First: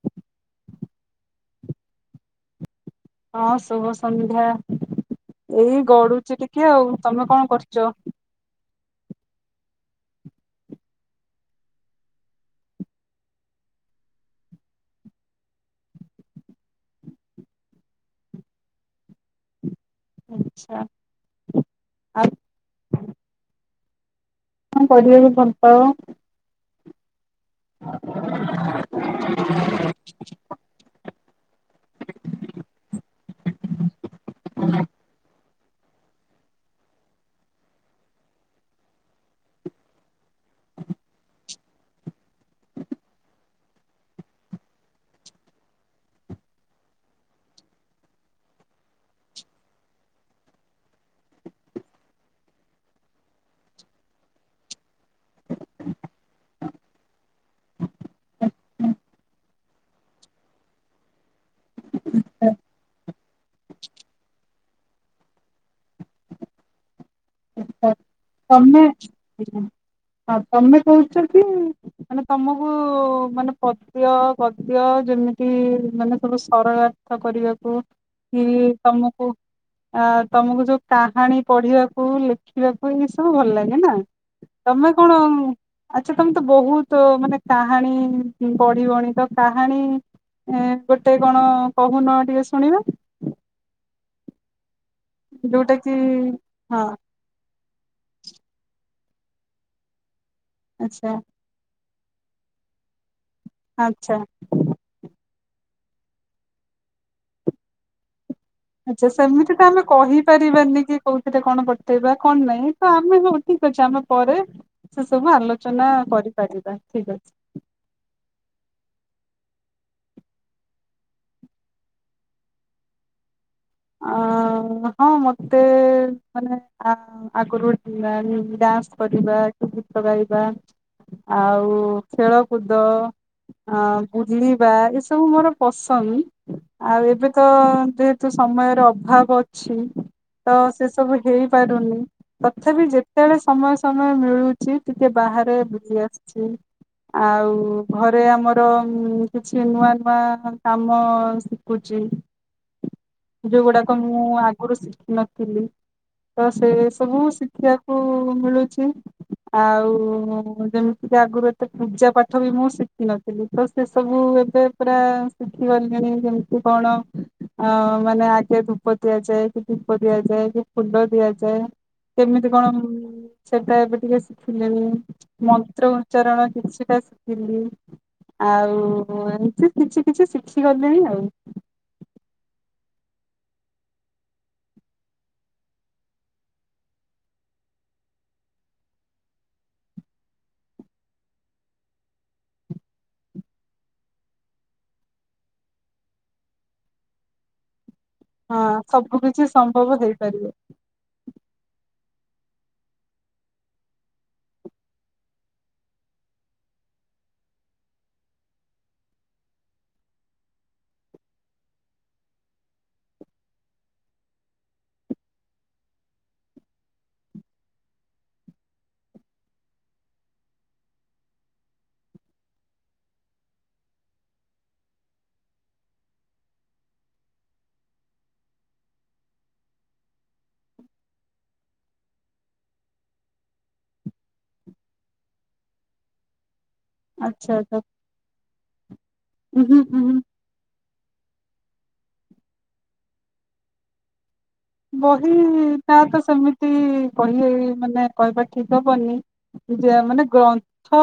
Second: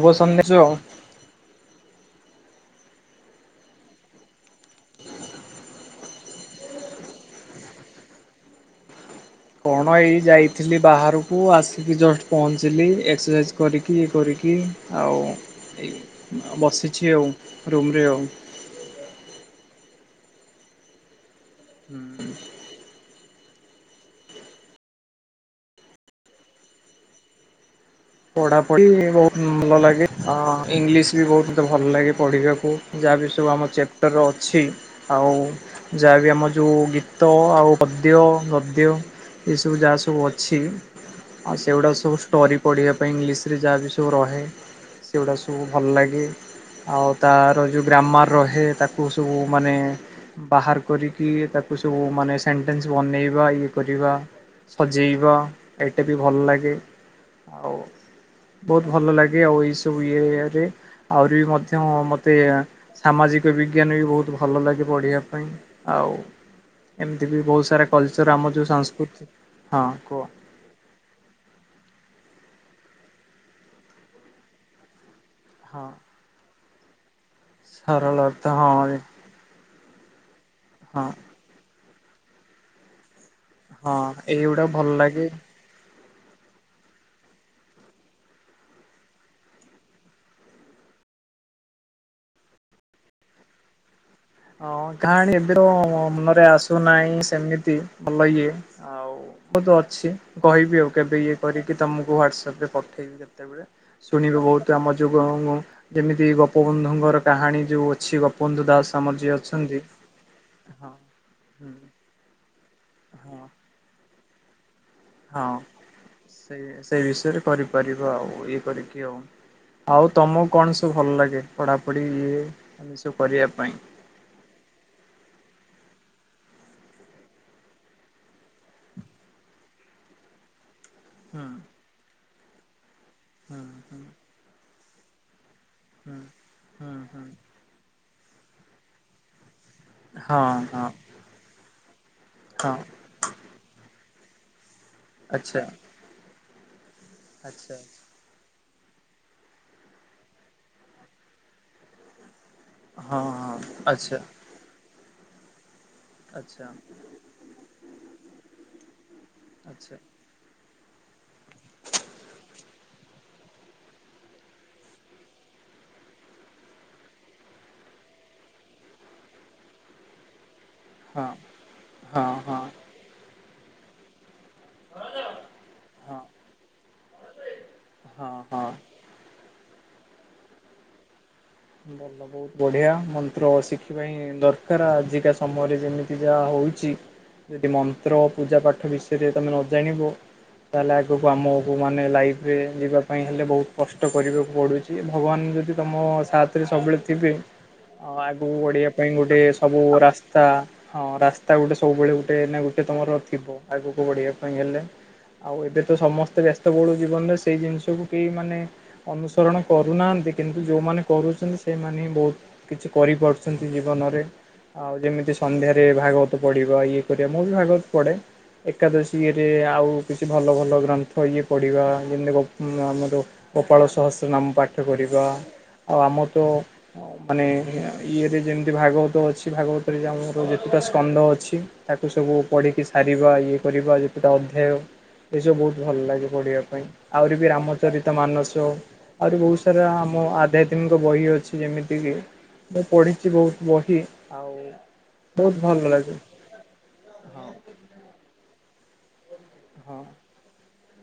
ଶୁବ ସନ୍ଧ୍ୟା ସଉ ହଁ ଶୁଭ ସନ୍ଧ୍ୟା ଏଇ ଗଡୁଚି ଟିକେ। ଆଉ ତମେ କଣ କରୁଚ? କଣ ଏଇ ଯାଇଥିଲି ବାହାରକୁ। ଆସିକି ଜଷ୍ଟ ପହଞ୍ଚିଲି। ଏକ୍ସରସାଇଜ କରିକି ଇଏ କରିକି ଆଉ ଏ ବସିଛି ଆଉ ରୁମ୍ରେ ଆଉ। ଆଚଛା। ହୁଁ। କଣ କରିବାକୁ ଭଲ ପାଅ? ପଢ଼ା ପଢ଼ି ବହୁତ ଭଲ ଲାଗେ। ହଁ ଇଂଲିଶ ବି ବହୁତ ମତେ ଭଲ ଲାଗେ ପଢ଼ିବାକୁ ଯାହାବି ସବୁ ଆମ ଚେପ୍ ଚପ୍ଟର୍ ଅଛି ଆଉ ଯାହାବି ଆମ ଯେଉ ଗୀତ ଆଉ ପଦ୍ୟ ଗଦ୍ୟ ଏ ସବୁ ଯାହା ସବୁ ଅଛି ଆଉ ସେଗୁଡ଼ାକ ସବୁ ଷ୍ଟୋରି ପଢ଼ିବା ପାଇଁ ଇଂଲିଶରେ ଯାହା ବିି ସବୁ ରହେ ସେଗୁଡ଼ା ସବୁ ଭଲ ଲାଗେ। ଆଉ ତାର ଯଉଁ ଗ୍ରାମର୍ ରହେ ତାକୁ ସବୁ ମାନେ ବାହାର କରିକି ତାକୁ ସବୁ ମାନେ ସେଣ୍ଟେନ୍ସ ବନେଇବା ଇଏ କରିବା। ସଜେଇବା ଏଇଟା ବି ଭଲ ଲାଗେ। ଆଉ ବହୁତ ଭଲ ଲାଗେ ଆଉ ଏଇ ସବୁ ଇଏ ରେ ଆହୁରି ବି ମଧ୍ୟ ମତେ ସାମାଜିକ ବିଜ୍ଞାନ ବି ବହୁତ ଭଲ ଲାଗେ ପଢ଼ିବା ପାଇଁ। ଆଉ ଏମିତି ବି ବହୁତ ସାରା କଲଚର୍ ଆମ ଯଉଁ ତମେ ସାସ୍କୃତି ହଁ କୁହ। ହଁ ତମେ କହୁଚ କି ମାନେ ତମକୁ ମାନେ ପଦ୍ୟ ଗଦ୍ୟ ଯେମିତି ତି ହଁ। ମାନେ ସବୁ ସରଳାର୍ଥ କରିବାକୁ ସରଳ କି ଅର୍ଥ ହଁ ତମକୁ ଆ ତମକୁ ଯୋଉ ହଁ କାହାଣୀ ପଢ଼ିବାକୁ ଲେଖ ଖୀ ବାକୁ ଏ ସବୁ ଭଲ ଲାଗେ ନା ହଁ ଏଇଗୁଡା ଭଲ ତମେ କଣ ଲାଗେ। ଆଚ୍ଛା ତମେ ତ ବହୁତ ମାନେ କାହାଣୀ ପଢ଼ିବଣି ତ କାହାଣୀ ଏ ଗୋଟେ କଣ କହୁନ ଟିକେ ଶୁଣିବା। ହଁ କାହାଣୀ ଏବେ ତ ଯୋଉଟା କି ମନରେ ହଁ ଆସୁନାହିଁ ସେମିତି। ଭଲ ଇଏ ଆଉ ବହୁତ ଅଛି କହିବି ଆଉ ଆଚ୍ଛା କେବେ ଇଏ କରିକି ତମକୁ ହ୍ଵାଟସଆପରେ ପଠେଇବି କେତେବେଳେ ଆଚ୍ଛା ଶୁଣିବେ ବହୁତ ତ ଆମ ଯୋଉ ଯେମିତି ଗୋପବନ୍ଧୁଙ୍କର କାହାଣୀ ଯୋଉ ଅଛି ଗୋପବନ୍ଧୁ ଦାସ ଆଚ୍ଛା ଆମର ଯିଏ ସେମିତି ତ ଅଛନ୍ତି। ଆମେ କହିପାରିବାନି ହଁ କି କୋଉଥିରେ କଣ ହୁଁ ବତେଇବା କଣ ନାଇଁ। ହଁ ଆମେ ହଉ ଠିକ୍ ଅଛି ଆମେ ପରେ ସେ ସବୁ ହଁ। ଆଲୋଚନା ସେଇ କରିପାରିବା ସେଇ ଠିକ୍ ଅଛି। ବିଷୟରେ କରିପାରିବା ଆଉ ଇଏ କରିକି ଆଉ। ଆଉ ତମକୁ କଣ ସବୁ ଭଲ ଲାଗେ ପଢ଼ାପଢ଼ି ଇଏ ସବୁ କରିବା ପାଇଁ? [inaudible] ଉଁ ହଁ ମତେ ମାନେ ଆଗରୁ ଆଗରୁ ଡା ଡାନ୍ସ କରିବା କି ଗୀତ ଗାଇବା। ହୁଁ ଆଉ ଖେଳକୁଦ ହୁଁ ଅ ହୁଁ ବୁଲିବା ଏସବୁ ମୋର ହୁଁ ପସନ୍ଦ ହୁଁ ଆଉ ହୁଁ ଏବେ ତ ଯେହେତୁ ସମୟର ଅଭାବ ଅଛି। ହଁ ତ ହଁ ସେ ସବୁ ହେଇପାରୁନି, ହଁ ତଥାପି ଯେତେବେଳେ ସମୟ ସମୟ ମିଳୁ ଛି ଟିକେ ବାହାରେ ଆଚ୍ଛା ବୁଲି ଆସିଛି ଆଉ ଆଚ୍ଛା ଘରେ ରେ ଆମର କିଛି ନୂଆ ନୂଆ କାମ ଶିଖୁଛି। ହଁ ହଁ ଯୋଉ ଗୁଡ଼ାକ ଆଚ୍ଛା ମୁଁ ଆଗରୁ ଶିଖିନଥିଲି। ତ ଆଚ୍ଛା ସେ ସବୁ ଶିଖିବାକୁ ମିଳୁଛି, ଆଉ ଆଚ୍ଛା ଯେମିତି ତ ଆଗରୁ ଏତେ ପୂଜା ପାଠ ବି ମୁଁ ଶିଖିିନଥିଲି ତ ସେ ସବୁ ଏବେ ପୁରା ଶିଖିଗଲିଣି ଯେମିତି କଣ? ଅ ମାନେ ଆଗେ ଧୂପ ଦିଆଯାଏ କି ଦୀପ ଦିଆଯାଏ କି ଫୁଲ ହଁ ଦିଆଯାଏ ହଁ କେମିତି ହଁ କଣ ସେଟା ଏବେ ଟିକେ ଶିଖିଲିଣି, ମନ୍ତ୍ର ହଁ ଉଚ୍ଚାରଣ କିଛିଟା ଶିଖିଲି। ହଁ ହଁ ଆଉ ଏମିତି କିଛି କିଛି ଶିଖିଗଲିଣି ଆଉ। ଭଲ ଲାଗେ। ବଢ଼ିଆ ମନ୍ତ୍ର ଶିଖିବା ହିଁ ଦରକାର ଆଜିକା ସମୟରେ ଯେମିତି ଯାହା ହଉଛି। ଯଦି ମନ୍ତ୍ର ପୂଜା ପାଠ ବିଷୟରେ ତମେ ନ ଜାଣିବ ତାହେଲେ ଆଗକୁ ଆମକୁ ମାନେ ଲାଇଫରେ ଯିବା ପାଇଁ ହେଲେ ବହୁତ କଷ୍ଟ କରିବାକୁ ପଡୁଛି। ଭଗବାନ ଯଦି ତମ ସାଥରେ ସବୁବେଳେ ଥିବେ ଆ ଆଗକୁ ହଁ ବଢ଼ିବା ପାଇଁ ସବୁ ଗୋଟେ କିଛି ସବୁ ସମ୍ଭବ ରାସ୍ତା ହେଇପାରିବ ହଁ ରାସ୍ତା ଗୋଟେ ସବୁବେଳେ ଗୋଟେ ଗୋଟେ ତମର ଥିବ ଆଗକୁ ବଢ଼ିବା ପାଇଁ ହେଲେ। ଆଉ ଏବେ ତ ସମସ୍ତେ ବ୍ୟସ୍ତ ବଳୁ ଜୀବନରେ ସେଇ ଜିନିଷକୁ କେହି ମାନେ ଅନୁସରଣ କରୁନାହାନ୍ତି କିନ୍ତୁ ଯୋଉମାନେ କରୁ ଛନ୍ତି ସେମାନେ ବହୁତ କିଛି କରିପାରୁଛନ୍ତି ଜୀବନରେ। ଆଉ ଯେମିତି ସନ୍ଧ୍ୟାରେ ଭାଗବତ ପଢିବା ଇଏ କରିବା ମୁଁ ବି ଭାଗବତ ପଢେ। ଏକାଦଶୀ ଇରେ ଆଉ କିଛି ଭଲ ଭଲ ଗ୍ରନ୍ଥ ଇଏ ପଢ଼ିବା ଯେମିତିକ ଉ ଆମର ଗୋପାଳ ସହସ୍ର ନାମ ପାଠ କରିବା ଆଉ ଆମର ତ ମାନେ ଇଏରେ ଯେମିତି ଭାଗବତ ଅଛି ଭାଗବତରେ ଆମର ଯେତେଟା ସ୍କନ୍ଦ ଅଛି। ତାକୁ ସବୁ ପଢିକି ସାରିବା ଇଏ କରିବା ଯେତଟା ଅଧ୍ୟାୟ। ଏସବୁ ବହୁତ ଭଲ ଲାଗେ ପଢିବା ପାଇଁ। ଆହୁରି ବି ଆଚ୍ଛା ଆଚ୍ଛା ରାମଚରିତ ମାନସ ଆହୁରି ବହୁତ ଉଁ ହୁଁ ସାରା ହୁଁ ହୁଁ ଆମ ଆଧ୍ୟା ବହି ଅଛି ଯେମିତି କି ମୁଁ ପଢିଛି ବହୁତ ବହି। ଆଉ ବହି ବହୁତ ଭଲ ତା ଲାଗେ ତ ସେମିତି ବହି ହଁ ମାନେ କହିବା ଠିକ ହବନି। ଯେ ହଁ ମାନେ ଗ୍ରନ୍ଥ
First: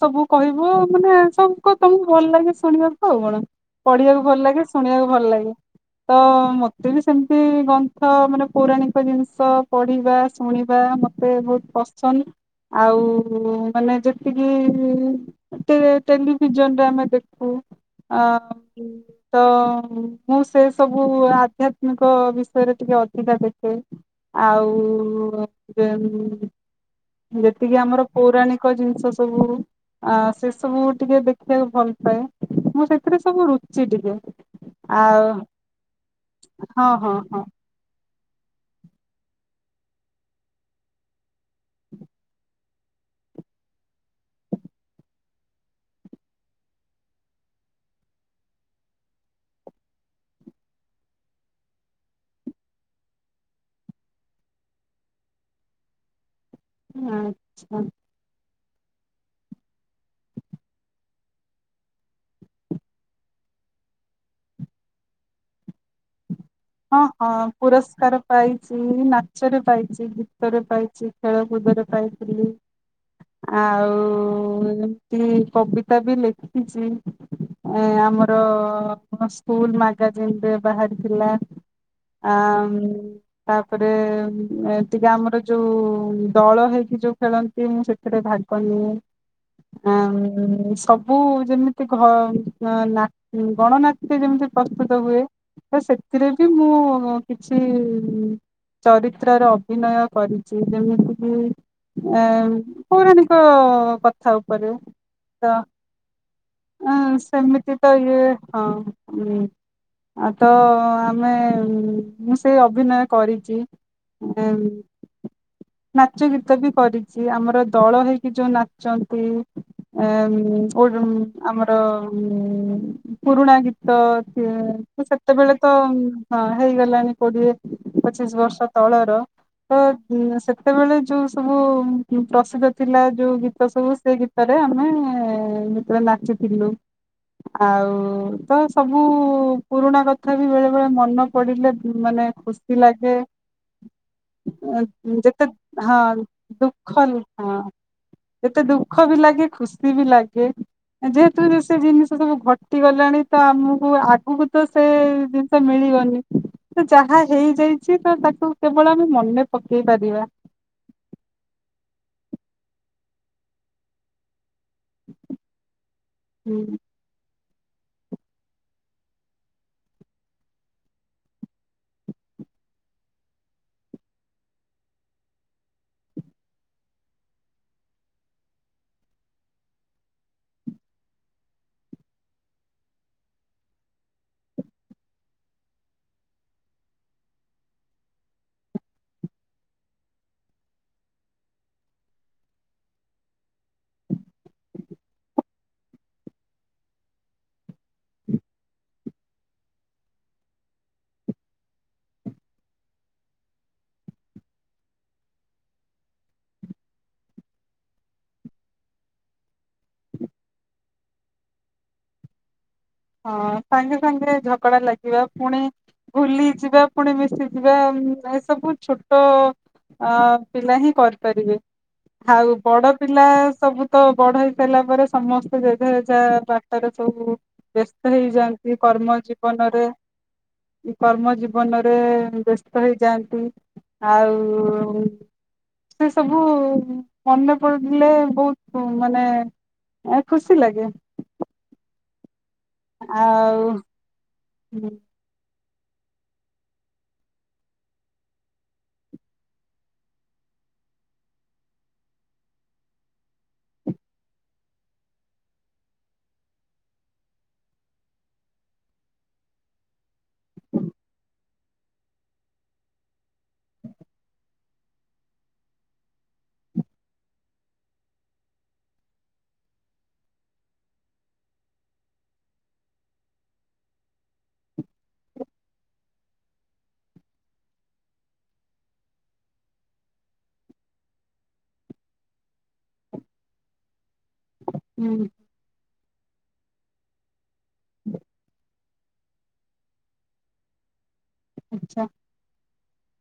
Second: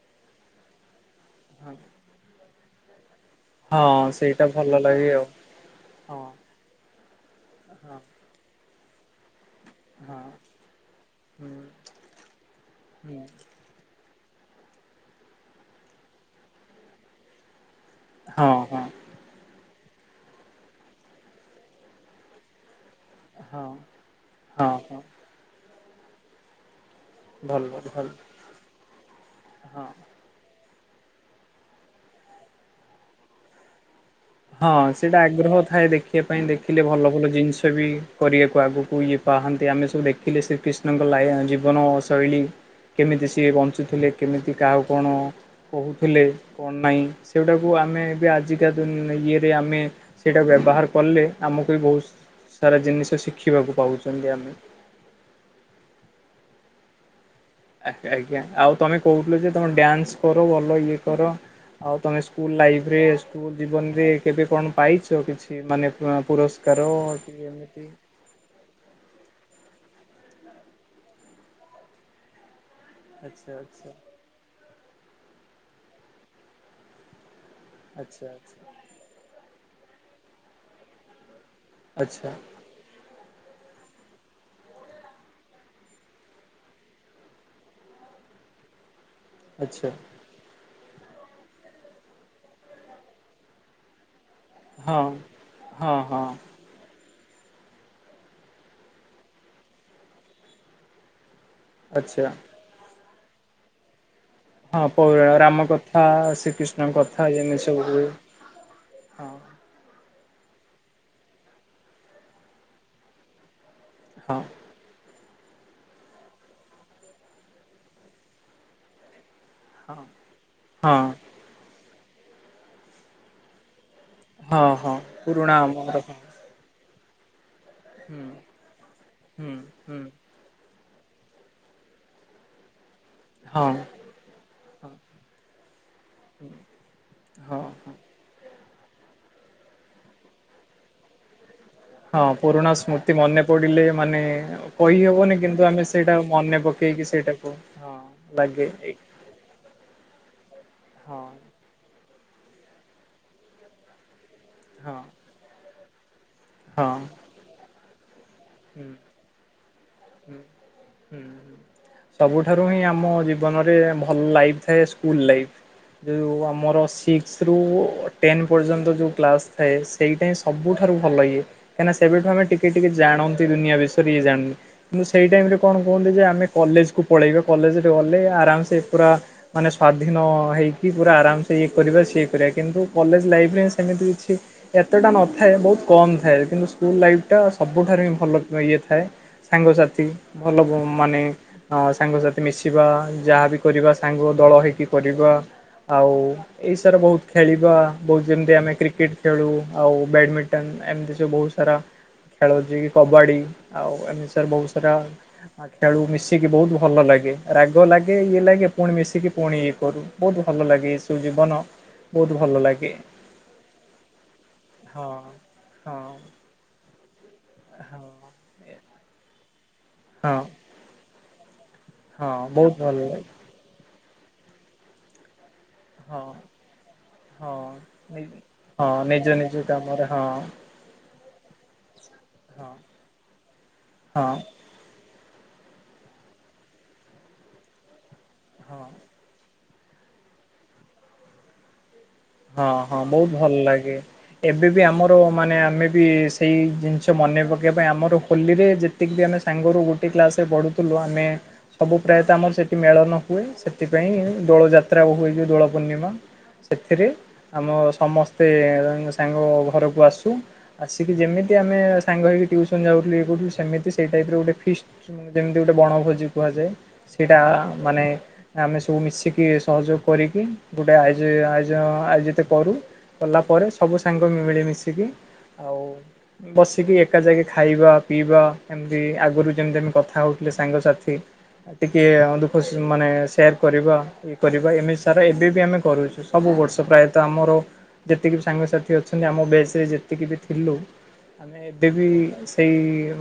ସବୁ କହିବୁ ମାନେ ହଁ ସବୁ ତମକୁ ଭଲ ଲାଗେ ଶୁଣିବାକୁ ଆଉ କଣ ହଁ ପଢିବାକୁ ଭଲ ସେଇଟା ଲାଗେ ଶୁଣିବାକୁ ଆଉ ଭଲ ଲାଗେ। ତ ହଁ ମତେ ବି ସେମିତି ହଁ ଗନ୍ଥ ମାନେ ପୌରାଣିକ ଜିନିଷ ପଢିବା ହଁ ଶୁଣିବା ମତେ ହୁଁ ବହୁତ ପସନ୍ଦ। ହୁଁ ଆଉ ମାନେ ଯେ କି ଟେଲିଭିଜନରେ ଆମେ ଦେଖୁ। ହଁ ଆଉ ହଁ ତ ମୁଁ ସେ ସବୁ ଆଧ୍ୟାତ୍ମିକ ବିଷ ବିଷୟ ରେ ଟିକେ ଅଧିକା ହଁ ଦେଖେ। ହଁ ହଁ ଆଉ ଯେତିକି ଭଲ ଆମର ଭଲ ପୌରାଣିକ ଜିନିଷ ସବୁ ହଁ ଆ ସେ ସବୁ ଟିକେ ଦେଖେ। ଦେଖିଆକୁ ଭଲ ପାଏ ମୁଁ ସେଥିରେ ସବୁ ରୁଚି ଟିକେ। ହଁ ସେଇଟା ଆଉ ଆଗ୍ରହ ଥାଏ ଦେଖିବା ପାଇଁ ଦେଖିଲେ ହଁ ଭଲ ହଁ ଭଲ ହଁ। ଜିନିଷ। ବି କରିବାକୁ ଆଗକୁ ଇଏ ପାହାନ୍ତି ଆମେ ସବୁ ଦେଖିଲେ ଶ୍ରୀକୃଷ୍ଣଙ୍କ ଲାୟ ଜୀବନ ଶୈଳୀ। କେମିତି ସିଏ ବଞ୍ଚୁଥିଲେ କେମିତି କାହାକୁ କଣ? କହୁଥିଲେ କଣ ନାଇ ସେଊଡ଼ାକୁ ଆମେ ଏବେ ଆଜିକା ଦୁନ ଇଏରେ ଆମେ ସେଇଟା ବ୍ୟବହାର କଲେ ଆମକୁ ବି ବହୁ ସୁ ସାରା ଜିନିଷ ଶିଖିବାକୁ ପାଉଛନ୍ତି ଆମେ। ଆ ଚ୍ଛା ଆଜ୍ଞା ଆଜ୍ଞା ଆଉ ତୋମେ କହୁଥୁଲ ଯେ ତୋମେ ଡ୍ୟାନ୍ସ କର ଭଲ ଇଏ କର। ଆଉ ତୋମେ ସ୍କୁଲ୍ ଲାଇଫ୍ ରେ ସ୍କୁଲ୍ ଜୀବନ ରେ କେବେ କଣ ପାଇଛ କିଛି ମାନେ ଅଁ, ପୁରସ୍ ହଁ, ହଁ ପୁରସ୍କାର। ପାଇଛି, ନାଚରେ ପାଇଛି, ଗୀତରେ ପାଇଛି, ଖେଳକୁଦରେ ପାଇଥିଲି। ଆଚ୍ଛା ଆଚ୍ଛା ଆଉ ଏମିତି କବିତା ବି ଲେଖିଛି। ଏ ଆଚ୍ଛା ଆଚ୍ଛା ଆମର ସ୍କୁଲ ମାଗାଜିନ ବାହାରିଥିଲା। ଆଚ୍ଛା ଆମ୍ ତାପରେ ଏତିକି ଆମର ଯୋଉ ଦଳ ହେଇକି ଯୋଉ ଖେଳନ୍ତି। ମୁଁ ସେ ସେଟ ଭାଗନ ଆଚ୍ଛା। ଆ ସବୁ [unintelligible] ମୁଁ ଯେମିତି ଘ, ଅଁ, ନା-ଉଁ, ଗଣନାଟ୍ୟ ଯେମିତି ପ୍ରସ୍ତୁତ ହଁ ହୁଏ। ତ ହଁ ହଁ ସେଥିରେ ବି ମୁଁ କିଛି ଚରିତ୍ରର ଅଭିନୟ କରିଛି, ଯେମିତିକ ଆଚ୍ଛା ଏଁ, ପୌରାଣିକ କଥା କରିବ ହଁ ପୌରାଣ ତ ରାମ କଥା ଆ ଶ୍ରୀକୃଷ୍ଣଙ୍କ କଥା ଏମିତି ସେମିତି ସବୁ ତ ହୁଏ ଇଏ ହଁ ହଁ ହୁଁ ଆ ତ ଆମେ, ମୁଁ ସେଇ ଅଭିନୟ କରିଛି, ହଁ ଦେନ୍ ନାଚ ଗୀତ ବି କରିଛି, ଆମର ଦଳ ହେଇକି ଯୋଉ ନାଚନ୍ତି। ହଁ ହଁ ଆମ୍ ଆମର ପୁରୁଣା ଗୀତ ହୁଁ ହଁ ହଁ ସେ ସେତେବେଳେ ପୁରୁଣା ଆମର ହଁ ହେଇଗଲାଣି କୋଡିଏ ହୁଁ ପଚିଶ ବର୍ଷ ତଳର ହୁଁ ତ ହୁଁ ଉଁ, ସେ ସେତେବେଳେ ଯୋଉ ସବୁ ଉଁ, ଉ, ପ୍ରସିଦ୍ଧ ଥିଲା ଯୋଉ ଗୀତ ହଁ ସବୁ ସେ ଗୀ ତ ରେ ଆମେ ହଁ ଯେତେବେଳେ ନାଚୁ ଥିଲୁ, ହଁ ଆଉ ହଁ ତ ସବୁ ପୁରୁଣା କଥା ବି ବେଳେବେଳେ ମନ ହଁ ପୁରୁଣା ସ୍ମୃତି ମନେ ପଡିଲେ ମାନେ କହି ହେବନି ଯେତେ କିନ୍ତୁ ଆମେ ହଁ ସେଇଟା ମନେ ପକ କେଇକି ସେଇଟାକୁ ହଁ ଏତେ ଲାଗେ ଏଇ ଦୁଃଖ ବି ଲାଗେ ଖୁସି ବି ଲାଗ ଗେ ଏ ହଁ ଯେହେତୁ ଯେ ସେ ଜିନିଷ ସବୁ ଘଟି ଗଲାଣି ତ ଆମକୁ ଆଗକୁ ତ ହଁ। ସେଶଜିନିଷ ମିଳିବନି। ତ ହଁ ଯାହା ହେଇ ଯାଇଛି ତ ତାକୁ ହୁଁ ହୁଁ କେବଳ ଆମେ ମନେ ପକେଇ ପାରିବା। ହୁଁ ହୁଁ, ସବୁଠାରୁ ହିଁ ଆମ ଜୀବନରେ ଭଲ୍ ଲାଇଫ୍ ଥାଏ। ସ ସ୍କୁଲ୍ ଲାଇଫ୍ ଯୋଉ ହୁଁ ଆମର ସିକ୍ ସ୍ରୁ ଟେନ୍ ପର୍ଯ୍ୟନ୍ତ ଯୋଉ କ୍ଲାସ୍ ଥାଏ ସେଇଟା ହିଁ ସବୁଠାରୁ ଭଲ ଇଏ। କାହିଁ କି ନା ସେବେଠୁ ଆମେ ଟିକେ ଟିକେ ଜାଣନ୍ତି ଦୁନିଆ ବିଷୟରେ ଇଏ ଜାଣି। କିନ୍ତୁ ସେଇ ଟାଇମ୍ ରେ କଣ କୁହନ୍ତି ଯେ ଆମେ କଲେଜ୍ କୁ ପଳେଇବା। କଲେଜ୍ ରେ ଗଲେ ଆରାମସେ ପୁରା ମାନେ ସ୍ଵାଧୀନ ହେଇକି ପୁରା ଆରାମସେ ଇଏ କରିବା ସିଏ କରିବା। କିନ୍ତୁ କଲେଜ୍ ଲାଇଫ୍ ରେ ହିଁ ସେମିତି କିଛି ଏତେଟା ନଥାଏ, ବହୁତ କମ୍ ଥାଏ କିନ୍ତୁ ସ୍କୁଲ୍ ଲାଇଫ୍ ଟା ସବୁଠାରୁ ହିଁ ଭଲ ଇଏ ଥାଏ। ସାଙ୍ଗସାଥି ଭଲ ବ-ମାନେ ଅ, ସାଙ୍ଗସାଥି ମିଶିବା, ଯାହାବି କରିବା ସାଙ୍ଗ ଦଳ ହେଇକି କରିବା। ଆଉ ଏଇ ସାରା ବହୁତ ଖେଳିବା, ବହୁତ ଯେମିତି ଆମେ କ୍ରିକେଟ୍ ଖେଳୁ। ଆଉ ବ୍ୟାଡମିଣ୍ଟନ ଏମତି ସବୁ ବହୁତ ସାରା ଖେଳ ଯିଏ କି କବାଡି ଆଉ ଏମତି ସାର ବହୁତ ସାରା ଆ, ଖେଳୁ ମିଶିକି ବହୁତ ଭଲ ଲାଗେ। ରାଗ ଲାଗେ ଇଏ ଲାଗେ ପୁଣି ମିଶିକି ପୁଣି ଇଏ କରୁ। ବହୁତ ଭଲ ଲାଗେ, ଏ ସ ଜୀବନ ବହୁତ ଭଲ ଲାଗେ। ହଁ ସାଙ୍ଗେ ସାଙ୍ଗେ ଝଗଡା ହଁ ଲାଗିବା। ପୁଣି ହଁ ଭୁଲି ଯିବା। ପୁଣି ମିଶି ଯିବା, ହଁ ଉଁ, ଏସବୁ ଛୁଟ ଅ, ହଁ ପିଲା ହିଁ କରିପାରିବେ। ହଁ ଆଉ ବହୁତ ବଡ ଭଲ ଲାଗେ ପିଲା ସବୁ କ- ବଢ ହେଇ ସାରିଲା ପରେ ସମସ୍ତେ ଯେଝା ଯେଝା ହଁ ବାଟରେ ସବୁ ହଁ ବ୍ୟସ୍ତ ହେଇଯାଆନ୍ତି ହଁ କର୍ମ ନିଜ ନିଜ ଜୀବନରେ। କାମରେ ହଁ କର୍ମ ଜୀବନରେ ହଁ ବ୍ୟସ୍ତ ହେଇଯାଆନ୍ତି। ହଁ ଆଉ ସେ ସବୁ ମନେ ପଡିଲେ ବହୁତ ହଁ ମାନେ ଏ ଖୁସି ଲାଗେ। ହଁ, ହଁ ବହୁତ ଭଲ ଆଉ ଲାଗେ। ଏବେ ବି ହୁଁ ଆମ ତ ମାନେ ଆମେ ବି ସେଇ ଜିନିଷ ମନେ ପକେଇବା ପାଇଁ, ଆମର ହୋଲିରେ ଯେତିକି ବି ଆମେ ସାଙ୍ଗରୁ ଗୁଟେ କ୍ଲାସ୍ ରେ ପଢ଼ୁଥିଲୁ ଆମେ। ସବୁ ପ୍ରାୟତ ଆମର ସେଠି ମେଳନ ହୁଏ। ସେଥିପାଇଁ ଦୋଳଯାତ୍ରା ହୁଏ ଯେ ଦୋଳ ପୂର୍ଣ୍ଣିମା। ସେରେ ଆମ ସମସ୍ତେ ସାଙ୍ଗ ଘରକୁ ଆସୁ। ଆସିକି ଯେମିତି ଆମେ ସାଙ୍ଗ ହେଇକି ଟ୍ୟୁସନ ଯାଉୁଥିଲୁ ଇଏ କରଥିଲୁ ସେମିତି ସେଇ ଟାଇପ୍ ର ଗୋଟେ ଫିଷ୍ଟ। ଯେମିତି ଗୋଟେ ବଣଭୋଜି କୁହାଯାଏ। ସେଇଟା ମାନେ ଆମେ ସବୁ ମିଶିକି ସହଯୋଗ କରିକି ଗୋଟେ ଆୟୋଜ ଆଁ। ଆୟୋଜିତ କରୁ କଲା ପରେ ସବୁ ସାଙ୍ଗ ମିଳିମିଶିକି ଆଉ। ବସିକି ଏକା ଯାଇକି ଖାଇବା ପିଇବା ଏମିତି ଆଗରୁ ଯେମିତି ଆମେ କଥା ହେଉଥିଲେ ସାଙ୍ଗସାଥି। ଟିକେ ଦୁଃଖ ମାନେ ସେୟାର କରିବା। କରିବା ଏମିତି ସାରା ହୁଁ ଏବେ ବି ଆମେ କରୁଛୁ ସବୁ ବର୍ଷ ପ୍ରାୟତଃ ଆମର ଯେତିକି ସାଙ୍ଗସାଥି। ଆମ ବେଚ୍ ରେ ଯେତିକି ବି ଥିଲୁ ଆମେ ଏବେ ଆଚ୍ଛା ବି। ସେଇ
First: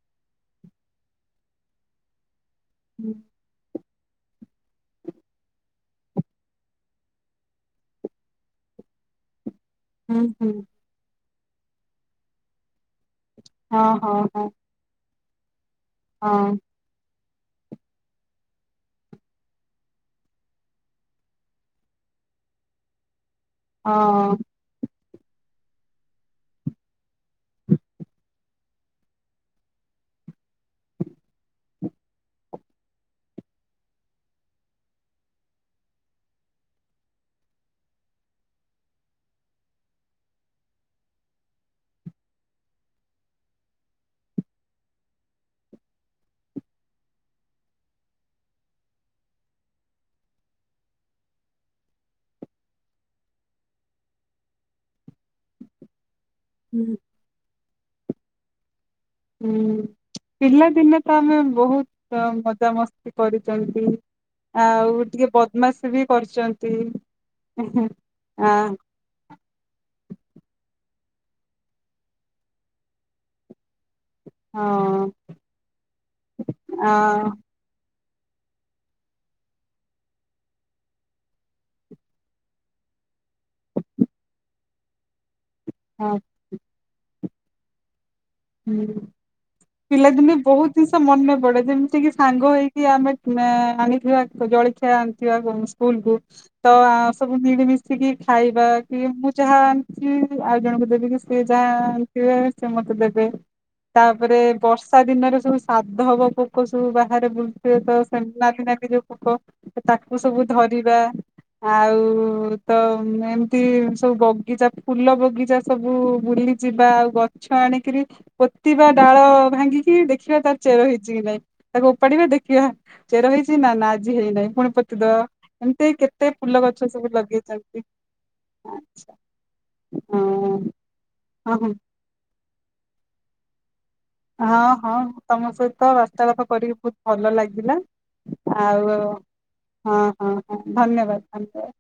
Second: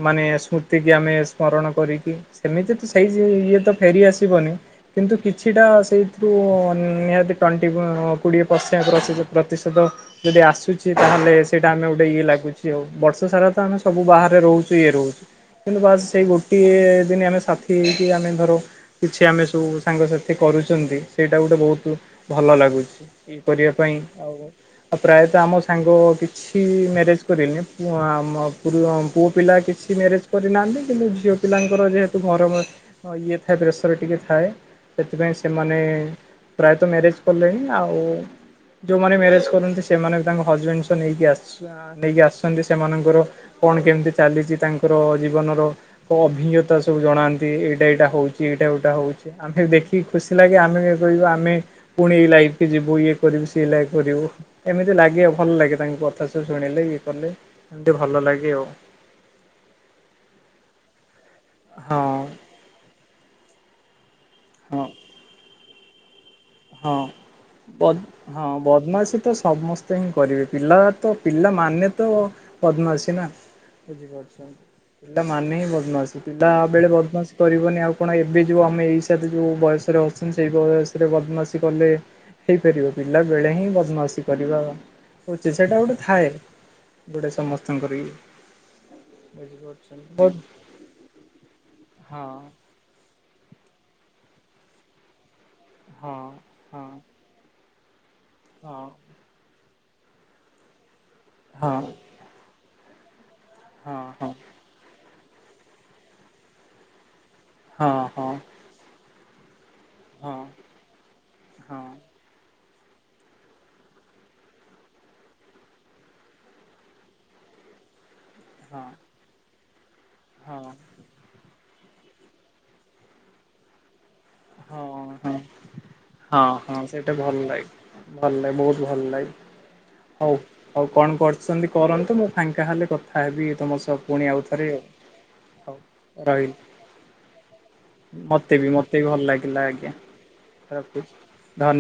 ମାନେ ସ୍ମୃତିକ ଆମେ ସ୍ମରଣ କରିକି ସେମିତି ତ ସେଇ ହୁଁ ଇଏ ତ। ଫେରିଆସିବନି କିନ୍ତୁ କିଛିଟା ସେଇଥିରୁ ନିହାତି ଟଣ୍ଟି। କୋଡିଏ ପରସେ ସେ ଯୋଉ ପ୍ରତିଶତ ହୁଁ ଯଦି ହୁଁ ଆସୁଛି। ତାହଲେ ସେଇଟା ଆମେ ଗୋଟେ ଇଏ ଲାଗୁଛି ଆଉ ବର୍ଷ ସାରା ତ ଆମେ ହଁ ସବୁ ହଁ ବାହାରେ ହଁ ରହୁଛୁ। ଇଏ ରହୁଛି କିନ୍ତୁ ବାସ୍ ସେଇ ହଁ ଗୋଟିଏ ଦିନ ଆମେ ସାଥି। କି ଆମେ ଧର କିଛି ଆମେ ସବୁ ସାଙ୍ଗସାଥି କରୁଛନ୍ତି ସେଇଟା ଗୋଟେ ବହୁତ। ଭଲ ଲାଗୁଛି ଇଏ କରିବା ପାଇଁ ଆଉ ହଁ ଆଉ ପ୍ରାୟତଃ ଆମ ସାଙ୍ଗ କିଛି। କିଛି ମ୍ୟାରେଜ କରିନି ପ ଆମ ପୁଅ ପିଲା କିଛି ମ୍ୟାରେଜ କରିନାହାନ୍ତି କିନ୍ତୁ ଝିଅ। ପିଲାଙ୍କର ଯେହେତୁ ଘର ଇଏ ଥାଏ ପ୍ରେସର ଟିକେ ଥାଏ ସେଥିପାଇଁ ସେମାନେ। ପ୍ରାୟତଃ ମ୍ୟାରେଜ କଲେଣି ଆଉ। ଯୋଉମାନେ ମ୍ୟାରେଜ କରନ୍ତି ସେମାନେ ବି ତାଙ୍କ ହଜବେଣ୍ଡ ସହ ନେଇକି ଆସିଛ। ନେଇକି ଆସୁଛନ୍ତି ସେମାନଙ୍କର କଣ କେମିତି ଚାଲିଛି ତାଙ୍କର ଜୀବନର। ଅଭିଜ୍ଞତା ସବୁ ଜଣାନ୍ତି ଏଇଟା ଏଇଟା ହଉଛି ଏଇଟା ଏଇଟା ହଉଛି। ଆମେ ଦେଖିକି ଖୁସି ଲାଗେ ଆମେ ଏ କହିବୁ ଆମେ। ପୁଣି ଏଇ ଲାଇଫକୁ ଯିବୁ ଇଏ କରିବୁ ସିଏ ଲାଇଫ କରିବୁ ଏମିତି ଲାଗେ ଭଲ ଲାଗେ ତାଙ୍କୁ। କଥା ସବୁ ଶୁଣିଲେ ହୁଁ ଇଏ କଲେ ଏମିତି ଭଲ ଲାଗେ ଆଉ। ହୁଁ ପିଲାଦିନେ ତ ଆମେ ହଁ ବହୁତ ମଜାମସ୍ତି କରିଛନ୍ତି। ହଁ ଆଉ ଟିକେ ବଦମାସ୍ ବି କରିଛନ୍ତି। ହଁ ବ ହଁ ଆ ବଦମାସି‌। ତ ସମସ୍ତେ ହିଁ କରିବେ ପିଲା ତ ପିଲା ମାନେ ତ ବଦମାସି ନା। ବୁଝିପାରୁଛନ୍ତି ହଁ ପିଲାମାନେ ହିଁ ବଦମାସୀ ପିଲା ବେଳେ ଆ ବଦମାସ କରିବେନି। ଆଉ କଣ ଏବେ ଯୋଉ ଆମେ ଏଇସ ଯୋଉ ବୟସରେ ଅଛନ୍ତି ସେଇ ବୟସରେ ବଦମାସି। କଲେ ହେଇପାରିବ ପିଲା ବେଳେ ହିଁ ବଦମାସୀ କରିବା। ହଉଛି ସେଇଟା ଗୋଟେ ହଁ ଥାଏ ଗୋଟେ ସମସ୍ତଙ୍କର ଇଏ। ହୁଁ। ବୁଝିପାରୁ। ପିଲାଦିନେ ବହୁତ ଜିନିଷ ମନେ ପଡେ ଯେମିତିକି ହଁ ସାଙ୍ଗ ହେଇକି। ଆମେ ଆଣିଥିବା ଜଳଖିଆ ଆଣିଥିବା ସ୍କୁଲ ହଁ କୁ ତ। ହଁ ସବୁ ମିଳିମିଶିକି ଖାଇବା ହଁ କି ମୁଁ ଯାହା ଆଣିଥିବି ଆଉ ଜଣଙ୍କୁ ଦେବି କିି ସେ ଯାହା ହଁ ଆଣି। ଥିବେ ସେ ମତେ ଦେବେ। ହଁ। ଏ ବର୍ଷା ଦିନରେ ସବୁ ସାଧବ ପୋକ ସବୁ ବାହାରେ ବୁଲୁଥିବେ ତ ହଁ ସେମାନେ ଯୋଉ। ପୋକ ତାକୁ ହଁ ସବୁ ଧରିବା ହଁ ଆଉ। ତ ଏମିତି ସବୁ ବଗିଚା ଫୁଲ ବଗିଚା ସବୁ ବୁଲିଯିବା ଆଉ ଗଛ ଆଣିକରି। ପୋତି ବା ହଁ ଡାଳ ଭାଙ୍ଗିକି ଦେଖିବା ହଁ ତାର ଚେର ହେଇଛି କି ନାଇଁ। ତାକୁ ଉପାଡିବା ଦେଖିବା ଚେର ହେଇଛି ନା ନା ଆଜି ହେଇନାହିଁ। ପୁଣି ହଁ ପୋତି ଦବା ହଁ ଏମିତି କେତେ ହଁ ଫୁଲ ହଁ ଗଛ ସେଇଟା ସବୁ ଭଲ ଲାଗେ ଲଗେଇଛନ୍ତି। ଭଲ ଲାଗେ ବହୁତ ଭଲ ଲାଗେ ହଁ ହଉ ହଉ କଣ ହଁ କରୁଛନ୍ତି କରନ୍ତୁ ମୁଁ। ଫାଙ୍କା ହେଲେ କଥା ହେବି ତମ ସହ‌। ହଁ ହଁ ତମ ସହିତ ବାର୍ତ୍ତାଳାପ ରହିଲି କରିକି ବହୁତ ଭଲ ଲାଗିଲା। ମତେ ବି ଆଉ ମତେ ବି ଭଲ ଲାଗିଲା ଆଜ୍ଞା ହଁ ହଁ ହଁ ରଖୁଛି ଧନ୍ୟବାଦ ଧନ୍ୟବାଦ।